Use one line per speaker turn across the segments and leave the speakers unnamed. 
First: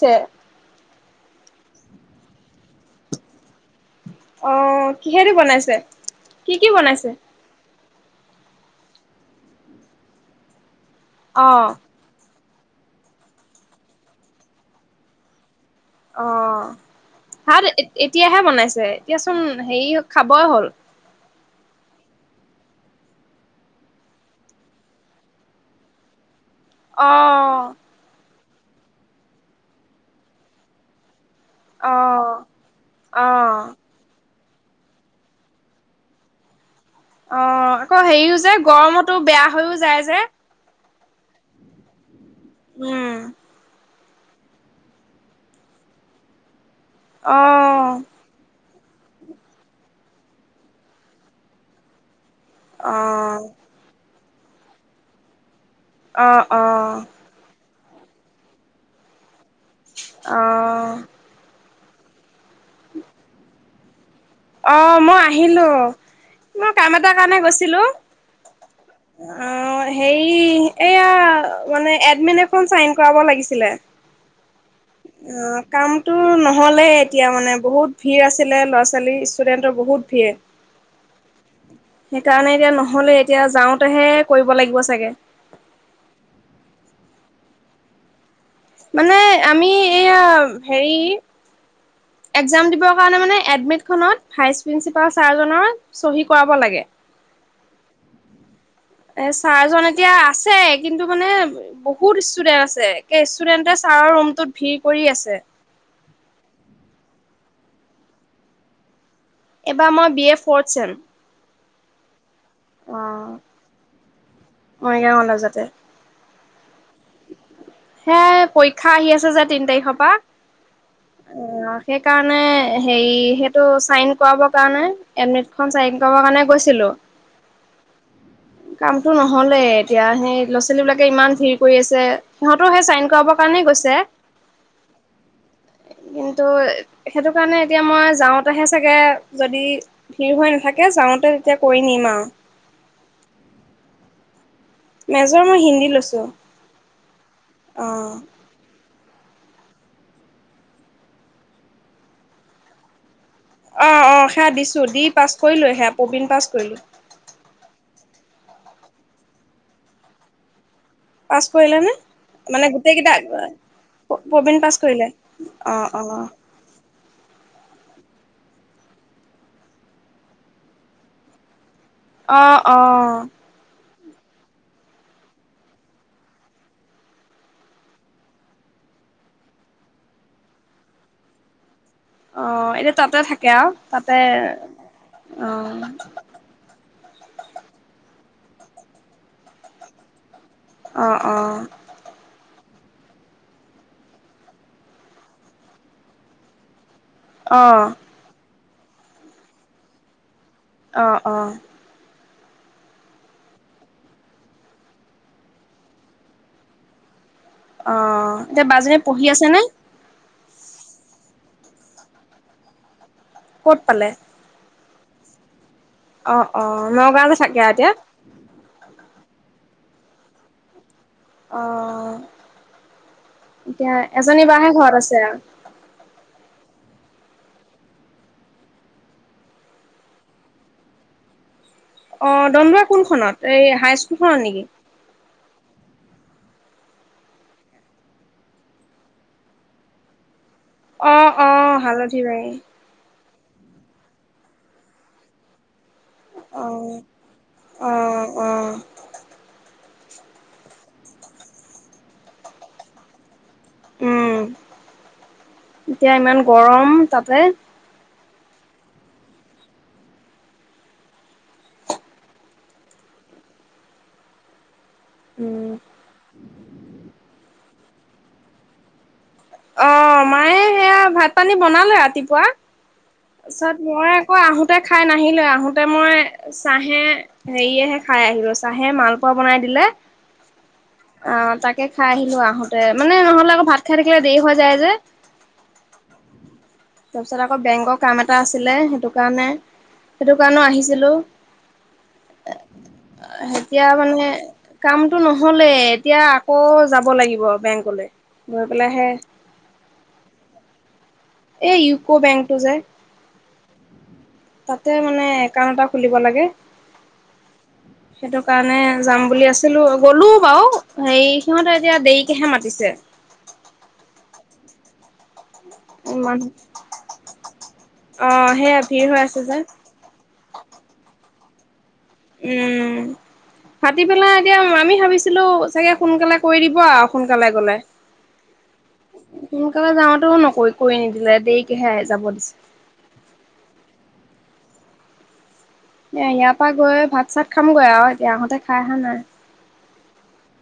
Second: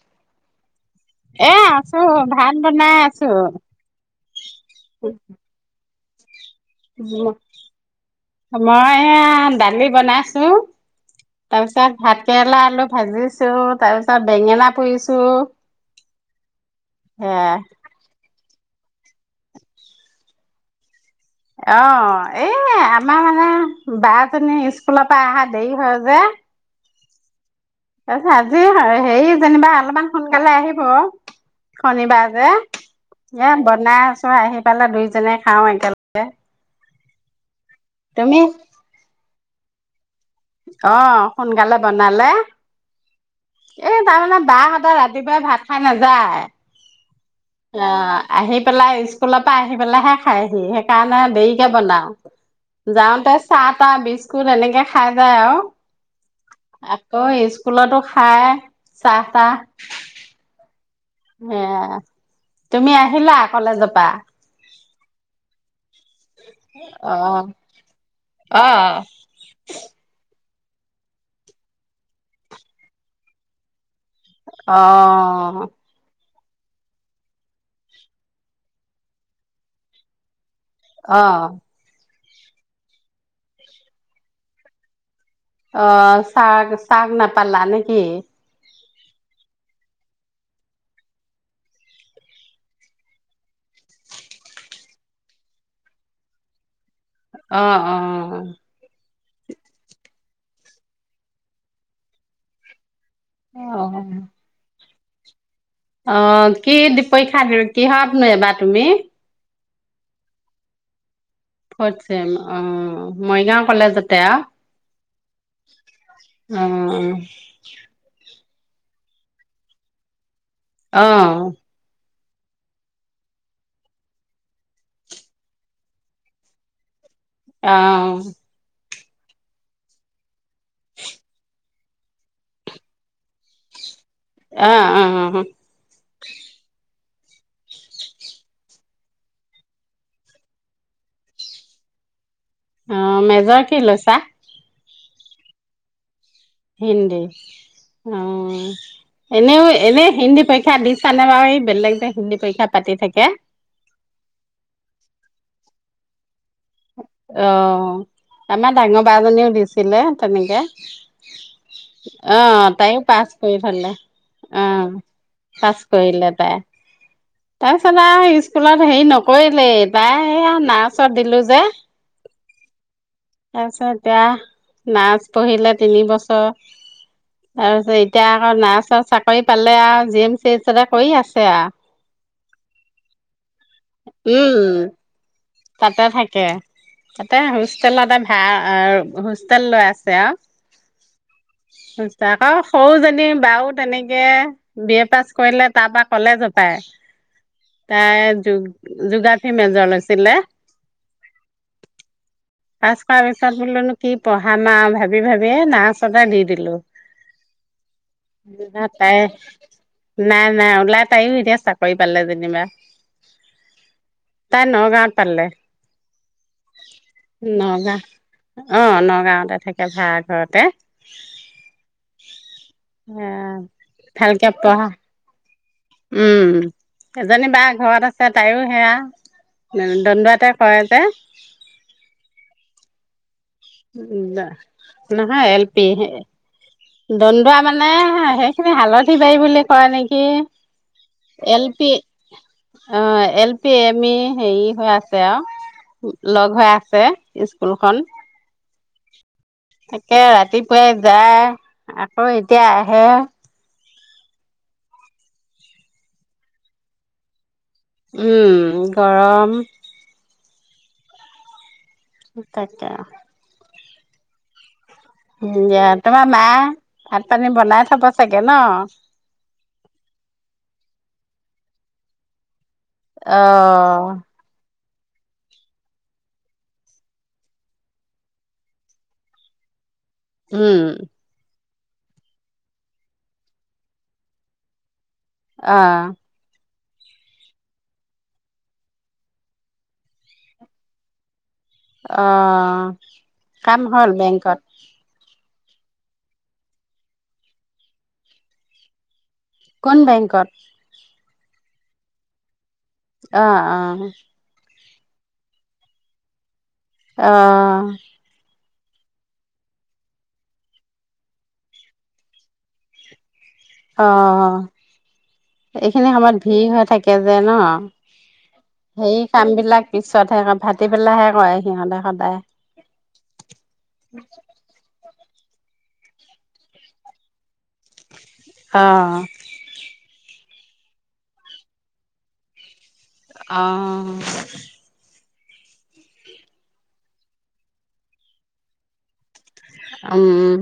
ছে
এ, আছো ভাল। তোৰ নাই আছো।
অ', কিহেদি বনাইছে? কি কি বনাইছে?
মই এ, দালি বনাইছো।
অ'
তাৰপিছত ভাত। কেৰেলা আলু ভাজিছো তাৰ পিছত বেঙেনা পুৰিছো।
অ',
সেয়াই
ভাত এতিয়াহে বনাইছো। এতিয়া চোন হেৰি খাবই হ'ল।
অ এই আমাৰ মানে বা জনী স্কুলৰ পৰা অহা দেৰি হয় যে
অ'।
তাৰপিছত আজি হেৰি যেনিবা অলপমান সোনকালে আহিব। শনিবাৰ
অ'
যে এ
অ'
বনাই আছ আহি পালে দুইজনে খাওঁ একেলগে।
অ', আকৌ হেৰিও
তুমি
যে গৰমতো বেয়া। হৈও যায় যে।
অ', সোনকালে বনালে।
উম।
এই তাৰমানে বাহঁতৰ ৰাতিপুৱাই ভাত খাই নাযায়।
অ'।
অ', আহি পেলাই স্কুলৰ পৰা আহি পেলাইহে খাইহি সেইকাৰণে দেৰিকে বনাও। যাওঁতে
অ'
চাহ টা বিছ স্কুল এনেকে খাই যায় আৰু।
অ', অ'।
আকৌ স্কুলতো খাই চাহ তাহ
অ'
উম। তুমি আহিলা কলেজত? বা
অ', মই আহিলোঁ। মই কাম এটাৰ কাৰণে
অ'।
গৈছিলো
অ'।
আহ হে এয়া মানে এডমিন এখন চাইন কৰাব লাগিছিলে।
অ'।
নহ'লে এতিয়া মানে বহুত ভিৰ আছিলে ল'ৰা ছোৱালী, ষ্টুডেণ্টৰ বহুত ভিৰ
অ'।
সেইকাৰণে এতিয়া নহ'লে এতিয়া যাওঁতেহে কৰিব লাগিব চাগে।
অ', চাহ চাহ নাপালা নেকি?
মানে আমি এয়া হেৰি। এক্সাম দিব কাৰণে মানে এডমিট খনত ভাইচ প্ৰিন্সিপাল চাৰ জনৰ চহী কৰাব লাগে।
অ অ অ
এ ছাৰজন এতিয়া আছে কিন্তু মানে বহুত ষ্টুডেন্ট আছে ষ্টুডেণ্টে ছাৰৰ ৰুমটোত ভিৰ কৰি আছে
অ কি পৰীক্ষা কিহত নো এইবাৰ তুমি।
এবাৰ মই বি এ প়চ
ফৰট চেম অ মৰিগাঁও কলেজতে আ।
মৰিগাঁও কলেজতে
অহ
হে পৰীক্ষা আহি আছে যে তিন তাৰিখৰ পৰা
অ
কাৰণে হেৰি সেইটো চাইন কৰাব কাৰণে এডমিট খন চাইন কৰা কাৰণে গৈছিলো
অহ
কামতটো নহলে এতিয়া সেই ল'ছোৱালী বিলাকে ইমান ভিৰ কৰি আছে সিহঁতো সেই চাইন কৰাব কাৰণে গৈছে
আ অ উ
কিন্তু সেইটো কাৰণে এতিয়া মই যাওঁতেহে চাগে যদি ভিৰ হৈ নাথাকে যাওঁতে তেতিয়া কৰি নিম আৰু
অ মেজৰ কি লৈ চা
মেজৰ মই হিন্দী লৈছো
হিন্দী অ এনেও এনেই হিন্দী পৰীক্ষা দিছানে বাৰু এই বেলেগ যে হিন্দী পৰীক্ষা পাতি থাকে
অ অ সেয়া দিছো দি পাছ কৰিলো সেয়া প্ৰবীন পাছ কৰিলো
অহ তমানাৰ ডাঙৰ ব জনীও দিছিলে তেনেকে
পাছ কৰিলে নে মানে
অ', তাইও পাছ
গোটেইকেইটা
কৰি থলে
প্ৰবীণ পাছ
অ',
কৰিলে অ
পাছ
অ
কৰিলে তাই। তাৰপিছত আৰু স্কুলত হেৰি নকৰিলেই বাই নাৰ্চত দিলো যে
অ অ
তাৰপিছত এতিয়া নাৰছ পঢ়িলে তিন বছৰ তাৰপিছত এতিয়া আকৌ নাৰছৰ চাকৰি পালে আৰু জি এম চি এইচতে কৰি আছে আৰু
অ এনেয়া তাতে থাকে কে আৰু তাতে
উম,
অ
তাতে থাকে। তাতে হোষ্টেলতে ভাৰা হোষ্টেল লৈ আছে আৰু
অ অ
অ সৰুজনী বাাৰু তেনেকে বি এ পাছ কৰিলে তাৰ পৰা কলেজো পায়
অ
তাই য যোগাৰ ফি মেজৰ লৈছিলে
আহ আহ।
পাছ কৰ পিছত বোলোনো কি পঢ়াম আৰু ভাবি ভাবিয়ে, নাৰ্চতে দি দিলো।
অ এতিয়া বা জনী পঢ়ি আছে নে?
নাই, নাই ওলাই তাইও এতিয়া চাকৰি পালে যেনিবা।
ক'ত পালে?
নগাওঁত পালে।
অ', অ', নগাওঁ
নগাঁও। অ', নগাঁৱতে থাকে ভাড়া ঘৰতে।
অ',
এ
এতিয়া এজনী
ভালকে
বাহে
পঢ়া
ঘৰত আছে আৰু।
উম, এজনী বা ঘৰত আছে তাইও সেয়া দণ্ডুৱাতে কৰে যে।
অ', দন্দুৱা কোনখনত? এই হাই স্কুলখনত নেকি?
নহয় এল পি দন্দুৱা মানে সেইখিনি হালধি বাৰী বুলি কয় নেকি?
অ অ
এল পি
হালধিবাৰী
অ এল পি এম ই।। হেৰি হৈ আছে আৰু।। লগ
অ
হৈ আছে
অ
স্কুলখন।
অ
তাকে ৰাতিপুৱাই যায় আকৌ এতিয়া আহে।
উম এতিয়া ইমান গৰম তাতে।
ওম গৰম।। এটাতে উম দিয়া, তোমাৰ মা ভাত পানী বনাই-' চাব চাগে ন [inaudible]
অ', মায়ে সেয়া ভাত পানী বনালে ৰাতিপুৱা। তাৰপিছত
অ',
মই আকৌ
অ'।
আহোতে খাই নাহিলো আহোতে মই চাহে হেৰিয়েহে খাই আহিলো। চাহে মালপোৱা বনাই দিলে।
উম।
আহ তাকে খাই আহিলো আহোতে, মানে নহ'লে আৰু ভাত খাই।। তেতিয়া দেৰি হৈ যায় যে।
আহ
তাৰপিছত আকৌ বেংকৰ কাম এটা আছিলে। সেইটো কাৰণে সেইটো কাৰণেও আহিছিলো।।
অ', কাম
এতিয়া
হ'ল
মানে
বেংকত?
কামটো নহলে এতিয়া আকৌ যাব লাগিব বেংকলৈ। বলেহে
কোন বেংকত?
এই ইউকো বেংকটো যে।
অ', অ'।
তাতে মানে একাউণ্ট এটা খুলিব লাগে।
অ।
সেইটো কাৰণে যাম বুলি আছিলো, গ'লো বাৰু হেৰি সিহঁতে এতিয়া দেৰিকেহে মাতিছে।
অ অ এইখিনি সময়ত
মানুহ
ভিৰ হৈ থাকে যে ন,
অ' সেয়া ভিৰ
সেই
হৈ আছে যে
কামবিলাক পিছতহে ভাটি বেলাহে হয় সিহঁতে সদায়
উম, ফাটি পেলাই এতিয়া আমি ভাবিছো ছিলো চাগে সোনকালে কৰি দিব আৰু, সোনকালে গলে।
অ
সোনকালে যাওঁতো নকৰি কৰি নিদিলে দেই কিহেৰে যাব দিছে।
অ
এ, ইয়াৰ পা গৈ ভাত চাত খামগৈ আৰু এতিয়া আহোঁতে খাই আহা নাই।
উম, উম।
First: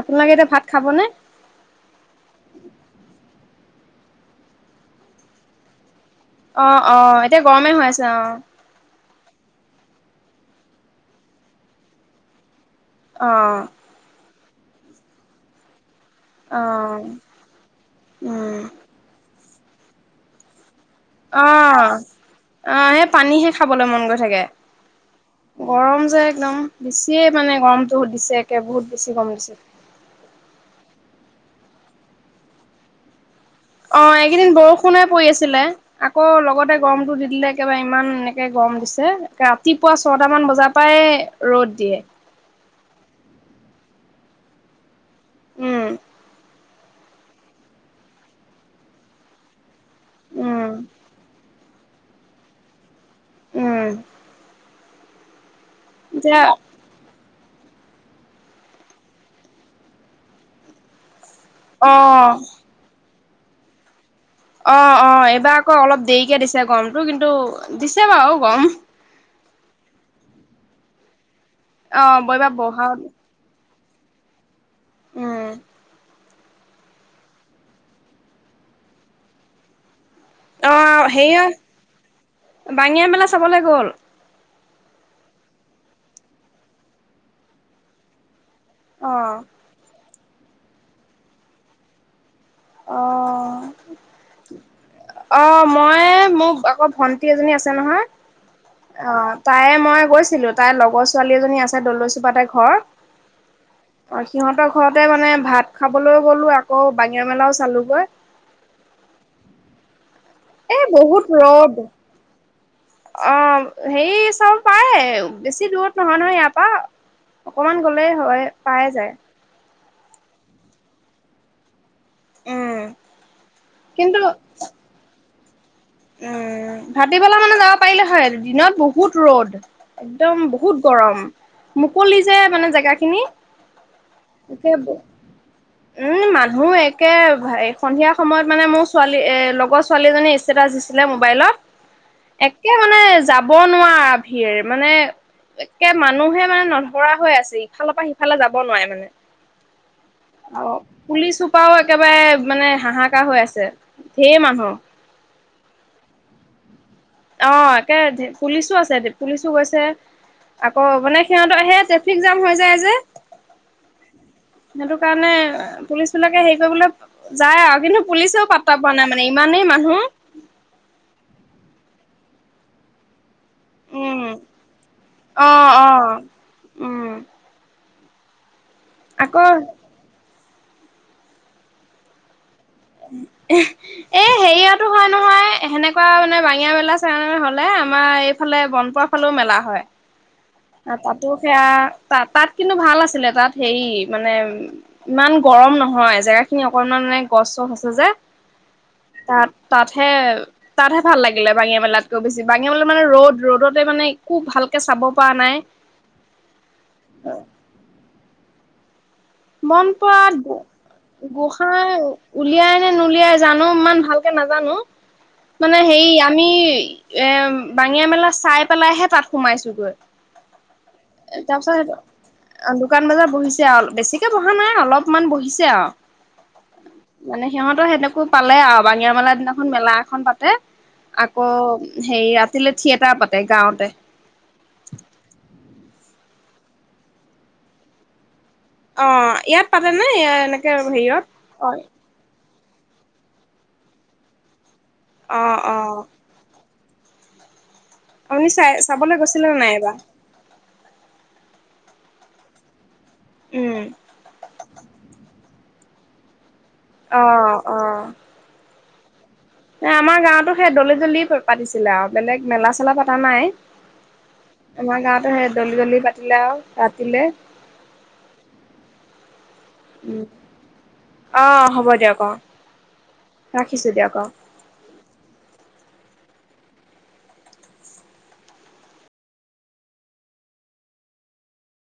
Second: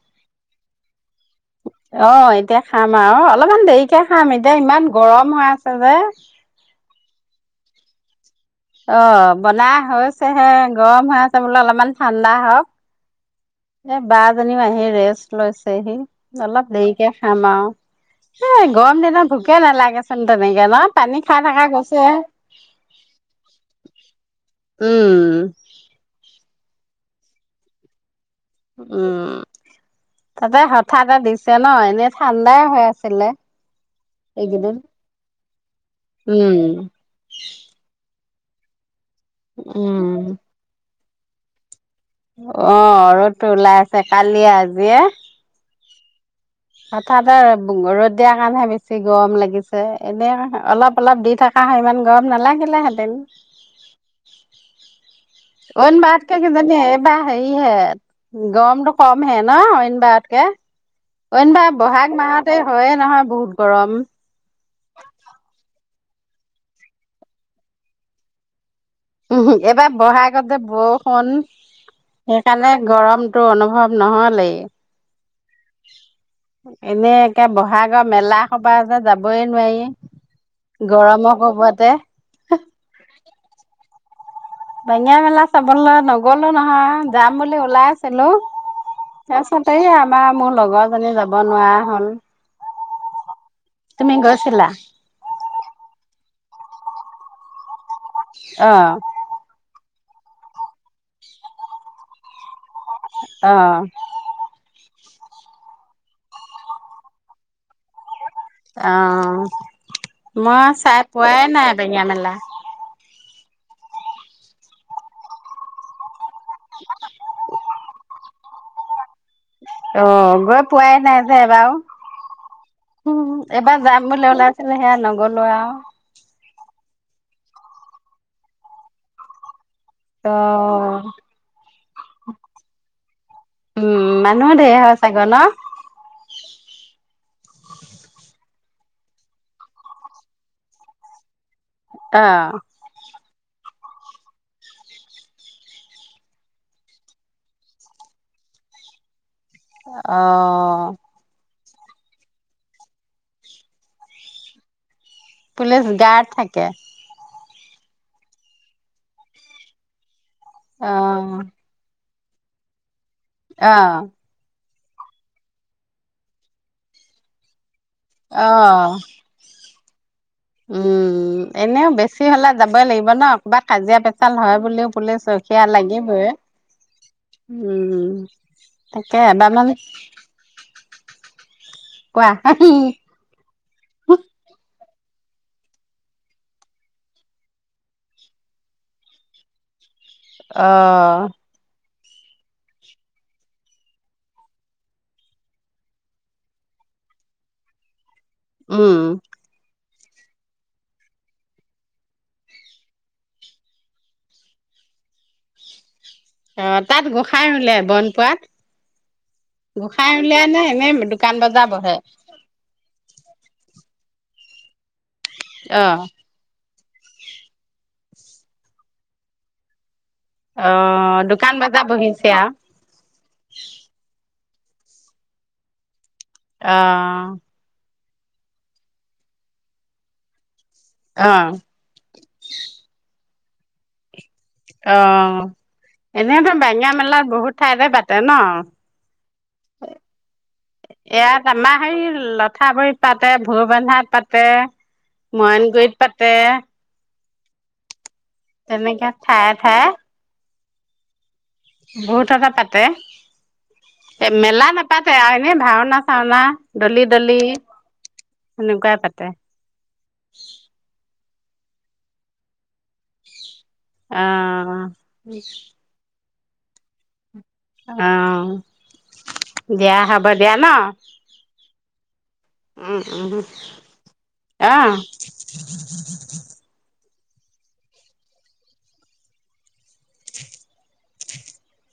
আপোনালোকে এতিয়া ভাত খাবনে?
তে খাম, এতিয়া ইমান গৰম হৈ আছে যে।
অ', অ, এতিয়া গৰমে হৈ আছে অ।
অ', বনাই হৈছেহে, গৰম হৈ আছে বোলো অলপমান ঠাণ্ডা হওক।
অ।
[unintelligible] জনী আহি ৰেষ্ট লৈছেহি। অলপ
অ'
দেৰিকে খাম আৰু, হে
উম।
গৰম দিনত ভোকে নালগেচুন তেনেকে ন? পানী খাই থকা
অ',
গৈছে
অ', সেই পানীহে খাবলৈ মন গৈ থাকে,
উম
গৰম যে একদম। বেছিয়ে মানে গৰমতটো দিছে একে বহুত বেছি গৰম
উম,
দিছে।
তাতে হঠাতে দিছে ছে ন? এনেই ঠাণ্ডাই হৈ আছিলে।
অ', এইকেইদিন বৰষুণনে পৰি আছ ছিলে আকৌ
উম
লগতে গৰমটো দি দিলে একেবাৰে ইমান। একে গৰম দিছ ৰাতিপুৱা
উম
ছটা মান বজাৰ পৰাই ৰ'দ দিয়ে
অ', ৰদটো ওলাই আছে কালি আজিয়ে।
উম,
হঠাতে ৰ'দ দিয়াৰ কাৰণেহে বেছি গৰম লাগিছে ছে এনে
উম,
অলপ অলপ দি থাক আহ ইমান গৰম নালাগিলে হে টেন
উম,
অন বাৰতকে
এতিয়া
কেজানি এইবা হেৰি হে গৰমটো কম হে ন? অইন বাৰতকে। অইন বাৰ বহাগ
অ'
মাহতে হয়য়ে নহয়। বহুত গৰম।
অ', অ', এইবাৰ আকৌ অলপ দেইকে দিছে গমটো কিন্তু দিছে বাৰু গম।
উমহু, এবাৰ বহাগতে বৰষুণ।
অ' বৈবা
হেইকাৰণে
বহাগ
গৰমতটো অনুভৱ নহ'লেই।
উম।
এনে একে বহাগৰ মেলা সপা যে যাবই নোৱাৰি।
অ'
গৰমৰ
হেয়ীয়,
কোবতে
বাঙিয়া মেলা চাবলে গ'ল?
বাঙিয়া মেলা চাবলৈ নগলো নহয়, যাম বুলি ওলাইছিলো। [unintelligible]
অ'
এয়াচত এইয়া তোমা মোৰ লগৰজনী যাব নোৱাৰা হ'ল।
অ'।
তুমি গৈছিলা
অ', ময়ে মোক [unintelligible] তোমাৰ ভন্টি এজনী আছে নহয়? অ', তাইয়ে মই। গৈছিলো, তাই লগৰ ছোৱালী এজনী আছে, দলৈচুপাতে ঘৰ।
অ
অ', সিহঁতক, ঘৰতে মানে ভাত খাবলৈও গ'লো, আকৌ বাঙিয়া মেলাও চালোগৈ।
অ'। মই
এ
চাই
বহুত
পোৱাই নাই,
ৰ'দ
বাঙিয়া মেলা।
অ' হেই চাৱ পায়ে, বেছি দূৰত নহয় নহয় ইয়াৰ পৰা, অকমান গলে হয়ে পায়ে যায়।
অ' গৈ পোৱাই নাই যে এবাৰু। উম, উম, এবাৰ যাম
কিন্তু
বুলি ওলাইছিলে হেয়া ন গ'লো আওঁ।
উম, ভাটিবেলা মানে যাব পাৰিলে হয়, দিনত বহুত ৰ'দ।
ত'
একদম বহুত গৰম। মুকলি যে মানে জেগাখিনি।
উম, মানুহ ধেৰ হয় চাগৈ ন?
হু, একে ভা এ সন্ধিয়া সময়ত মানে মোৰ ছোৱালী, এ লগৰ ছোৱালীজনী ইচ ষ্টেটাছ দিছিলে মোবাইলত।
অ'।
একে মানে যাব ব নোৱাৰা ভিৰ মানে, একে মানুহে মানে নধৰা হৈ আছে ইফালৰ পৰা সিফালে যাব নোৱাৰে মানে।
অ'।
পাও একেবাৰে মানে হাহাকাৰ হৈ আছে, ধেৰ মানুহ।
পুলিচ গাৰ্ড থাকে।
অ একে পুলিচো আছে পুলিচো গৈছে আকৌ মানে
অ'
সিহঁতৰ আহে তেতিয়া পিক যাম হৈ যায় যে
অহ
সেইটো কাৰণে পুলিচ বিলাকে হেৰি কৰিবলৈ যায় আৰু কিন্তু পুলিচও পাতা
অ'
পোৱা নাই মানে ইমানেই মানুহ
উম এনেও বেছি বেছি হলে যাবই লাগিব ন কবাত কাজিয়া
উম
পেচাল হয় বুলিও পুলিছ
অ
সেয়া
অ
লাগিবই
উম
উম উম
আকৌ
তাকেএবাৰ মান কোৱা
এ হেৰিয়ত তোৰ হয় নহয় সেনেকুৱা মানে বাঙিয়া মেলা চণ হলে আমাৰ এইফালে বনপোৱা ফালেও মেলা হয়
অ'
তাতো সেয়া তাত তাত কিন্তু ভাল আছিলে তাত হেৰি মানে ইমান গৰম নহয় জেগা খিনি অকনমান মানে গছ চছ আছে যে
উম,
তাত তাত হে তাতহে ভাল লাগিলে বাঙীয়া মেলাতকৈ বেছি বাঙীয়া মেলা মানে ৰ'দ ৰ'দতে মানে খুব ভালকে চাব পোৱা নাই
অ তাত গোঁসাই লে বনপোৱাত
মন প
এনে দোকান বজাৰ
গোসাই
বহে?
উলিয়াই নলিয়াই জানো ইমান ভালকে নাজানো মানে হে
অহ
আমি এ বাঙিয়া মেলা চাই পেলাইহে তাত সোমাইছোগৈ
অহ দোকান বজাৰ
তাৰপিছত
বহিছে
দোকান বজাৰ বহিছে
আৰু
আৰু বেছিকে বহা নাই অলপমান বহিছে আৰু মানে সিহঁতৰ সেনেকা পালে আৰু বাঙিয়া মেলা দিনাখন মেলা এখন পাতে
অহ
আকৌ হেৰি ৰাতিলৈ থিয়েটাৰ পাতে এ গাঁৱতে
সনেহঁৰ বােঙিয় মেলাত বহুত ঠাইতে পাতে ন
অ ইয়াত পাতে ন এনেকে হেৰিত অ
কঠাপুৰিত পাতে ভোৰ বন্ধাত পাতে
অ'
ময়নগুৰিত
অ'
পাতে
আপুনি চাই
তেনেকে
চাবলৈ গৈছিলে
ঠায়ে
নাইব
বহুতটা পাতে
উম।
এ মেলা নে পাতে আৰু এনে ভাওনা চাওনা ডলি ডালি
অ'
এনেকুৱা তাতে
ন আমাৰ গাঁৱতো সেই দলেি জলিয় পাতিছিলে আৰু বেলেগ মেলা [unintelligible] পতা নাই,
অহ
আমাৰ গাৱতো সেই জল্দি জল্দি পা ৰা ৰাতিলে
অ'। দিয়া
উম।
হব দিয়া ন
অ', হ'ব দিয়ক অ',
উম উম
ৰাখিছোঁ দিয়ক অ'।
অ [inaudible] [unintelligible]